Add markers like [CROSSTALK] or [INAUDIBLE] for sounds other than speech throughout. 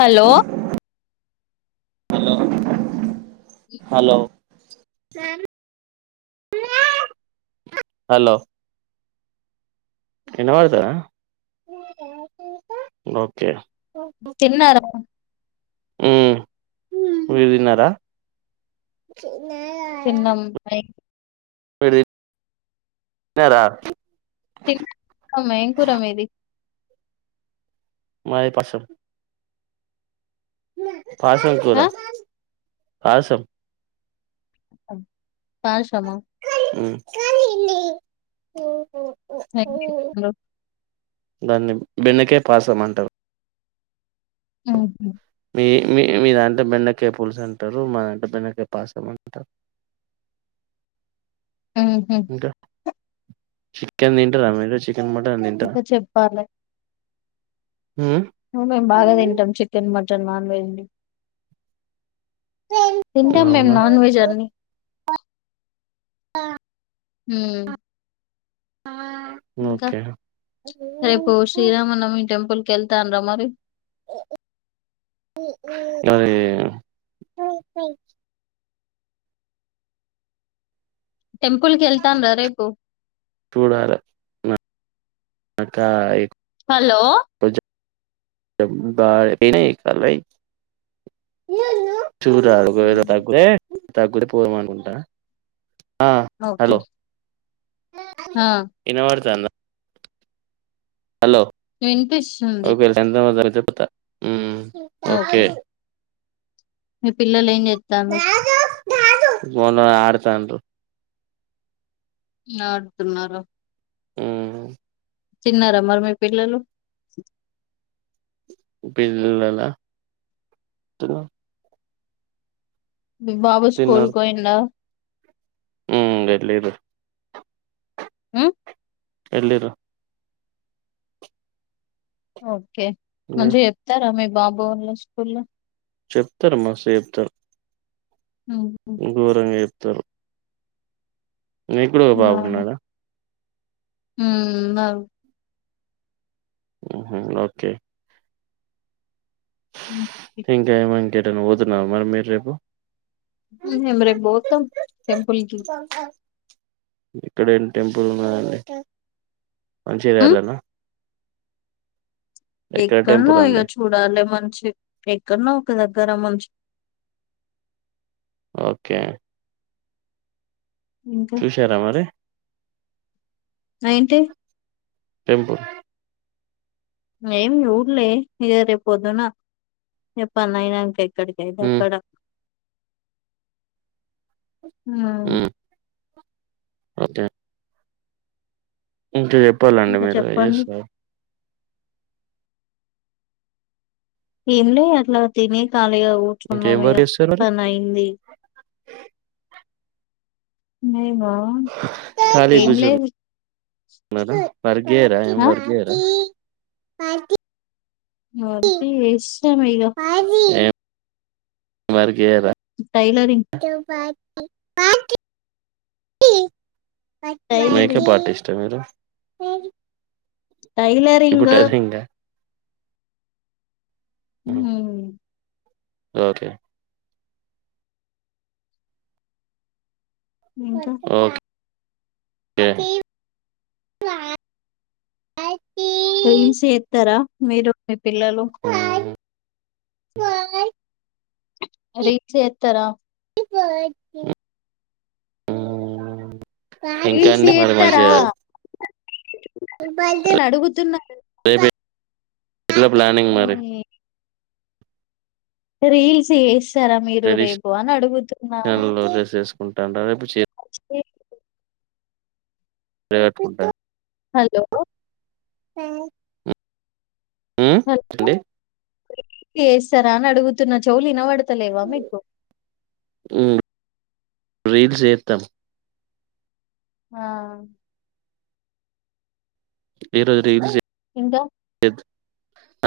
Hello hello hello వినబడుతదా okay తిన్నారా హ్మ్ మీరు తిన్నారా తిన్నం [UNINTELLIGIBLE] [INAUDIBLE] తిన్నారా [INAUDIBLE] ఏం కుర మీది మాది పాసం పాసల కూర ఆ పాయిసం పాయిసమ ఉమ్ [UNINTELLIGIBLE] దాన్ని బెండకాయ్ పాసం అంటారు ఉ హా ఈ మీ మీ దంటో బెండకాయ్ పుల్స్ అంటారు మా దాంటే బెండకాయ్ పాసం అంటారు ఉ హు ఇంకా చికెన్ తింటారా మీరు చిక్ ఇంకా చెప్పాలే ఉమ్ మేం బాగా తింటాం చికెన్ మా వేజ్ నన్ వేజ్ తింటాం మేం అవునా నాన్ వెజ్ అన్ని ఆ హ ఆ ఇంకా రేపు శ్రీరామనవమి టెంపుల్ కెల్తన్నర మరి అది టెంపుల్కి వెళ్తాన రా రేపు కా హలో బ కాల [UNINTELLIGIBLE] మ్మ్. [UNINTELLIGIBLE] తగ్గుడు పోదాం అనుకుంటా ఆ ఓకే హలో ఆ వినపడతాంద హలో వినిపిస్తుంది ఒకే [UNINTELLIGIBLE] చెప్తా ఉ ఓకే మీ పిల్లలు ఏం చేస్తా అన్నారు ఫోన్ లో ఆడతా ఉన్నారు ఆడుతున్నార ఉ తిన్నారా మరి మీ పిల్లలు పిల్లల దురు మీ బాబు స్కూల్ కి ఓయిండా ఉ ఏలీరు ఉ ఎలిండ్రు ఆవు ఓకే మంచిగ చెప్తార మీ బాబు వల్లా స్కూల్ లో చెప్తారమ్మా మస్తు చెప్తారు హుహు. [UNINTELLIGIBLE] గోరంగా చే త్తరు మీ పిల్లోడు బాగున్నాడా ఉమ్ బాగు ఉహు ఓకే హ్మ్. ఇంకా ఏమి ఇంకా ఎక్కడ అన్నా పోతున్నారా మరి మీరు రేపు ఉహు మేము రేపు పోతాం టెంపుల్ కి ఇక్కడ ఏమి టెంపుల్ ఉన్నాయండి మంచిగ హ్మ్. చేయాలన ఎక్కడనో టెంపుల్ అండి ఇక చూడాలి మంచి ఎక్కడనో ఒక దగ్గర మం ఓకే ఇంకా చూసారా మరి ఏంటి? టెంపుల్ ఏమి చూడ్లే ఇగ రేపు పొద్దున ఎప్పన్నానా ఇంకా ఎక్కడికైతే ఉమ్ అక్కడ ఉమ్ అదే ఇంకా చెప్ చెప్పాలండి ఇంకా మీరు ఏం చెప్పండి. చేస్తారు ఏం లే అట్లా తిని కాలి ఇగా ఇంకేం కూర్చున్నాం ఇగ వర్క్ చేస్తారు మరి పని అయింది నే ఖాళీ కూర్చొని ఉన్నారా వర్క్ చేయరా ఏం ఆ? వర్క్ చేయరా పార్కింగ్ వర్క్ చేస్తా మిగా మరి చేయరా టైలరింగ్ అ టైలరింగ్ మేకప్ ఆర్టిస్ట్ ఆ మీరు [INAUDIBLE] ఇప్పుడు టైలరింగ్ టైలరింగ్ ఆ హ్మ్ హలో ఓకే ఇంకా ఓకే రీల్స్ చేత్తర మీరు ఎప్. పిల్లలు ఓయ్ రీల్ చేత్తర ఇవాట్ ఇ ఆహ్హ్హ్ ఇంకా రీల్స్ అండి పది మంది చేత్తరా చేయ్యాల. నేను అడుగుతున్నాను ఇలా ప్లానింగ్ మరి రీల్స్ జేస్ త్తరా మీరు రేపు ట్రెడిషనల్ అని అడుగుతున్నాను. ఉంటాన్ ర రేపు చే రేప్ రేపు ఉంటాయ్ హలో ప హ్మ్ ఏంటి ఎస్సార అను అడుగుతున్నా చౌలు ఇనబడ్. తెలేవ మీకు రీల్ చేత్తం ఆహ్ ఈ రోజు రీల్ చే ఇంక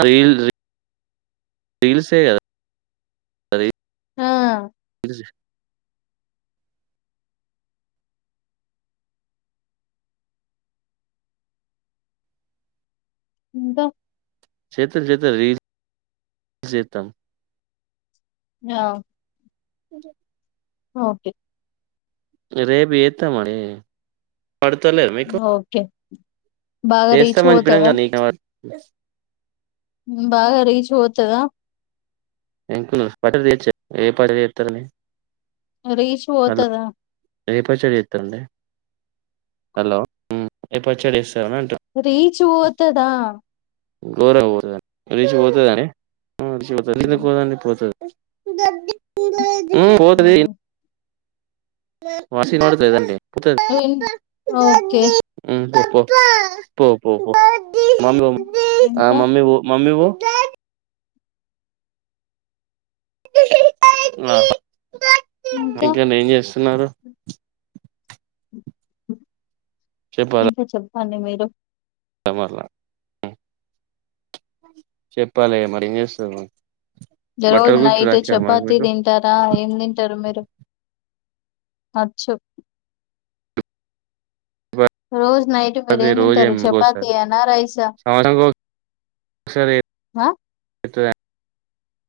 రీల్ రె రీల్సే గదా రీల్ ఆహ్ జ ఇంక చేతం చేతం రీల్ చేతం ఆహ్ ఇర్రు ఓకే రే రేపు ఎత్తమ అరే పడతలేద మీకు ఓకే బాగా రీచ్ చేస్తాం అనిపిన పోతదా కదా నీక బస్ బాగా రీచ్ పోతదా ఇంకు పట తీచ్చ ఏ పట చెప్తారని రీచ్ పోతదా రేపా చెడి ఇస్తండి హలో రేపా చెడి రీచ్ ఓతదా గోరంగా పోతుదా రీజ పోతుదాని హ్మ్. లేదకోదండి పోతది గది పడ హుమ్మ్ పోతది హ్మ్. వాసి నోడుతుాదండి ఓకే మ [INAUDIBLE] ఆ ఇంకా? మమ్మీ వో మమ్మీ వో [UNINTELLIGIBLE] ఆ ఇంకా? ఇంకేమీ ఏం చేస్త చిన్నారు ఇంకా చ అండి మీరు కమర్నా చెప్పాలి మరి ఏం చేస్తుర్రు రోజు నైట్ చపాతి మీకు తింటారా ఏం తింటారు మీరు అచ రోజ నైట్ మీరు అది ఏం రోజు తింటారు చపాతి ఏమికోసారి అనా రైసా సంవత్సరానికి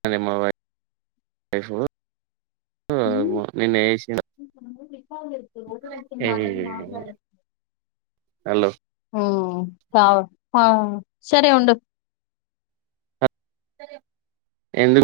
అనే మా వై వైఫు నిను వస ఒక వసన్ మాట మాట్లా హలో చ సరే ఉండు ఎందు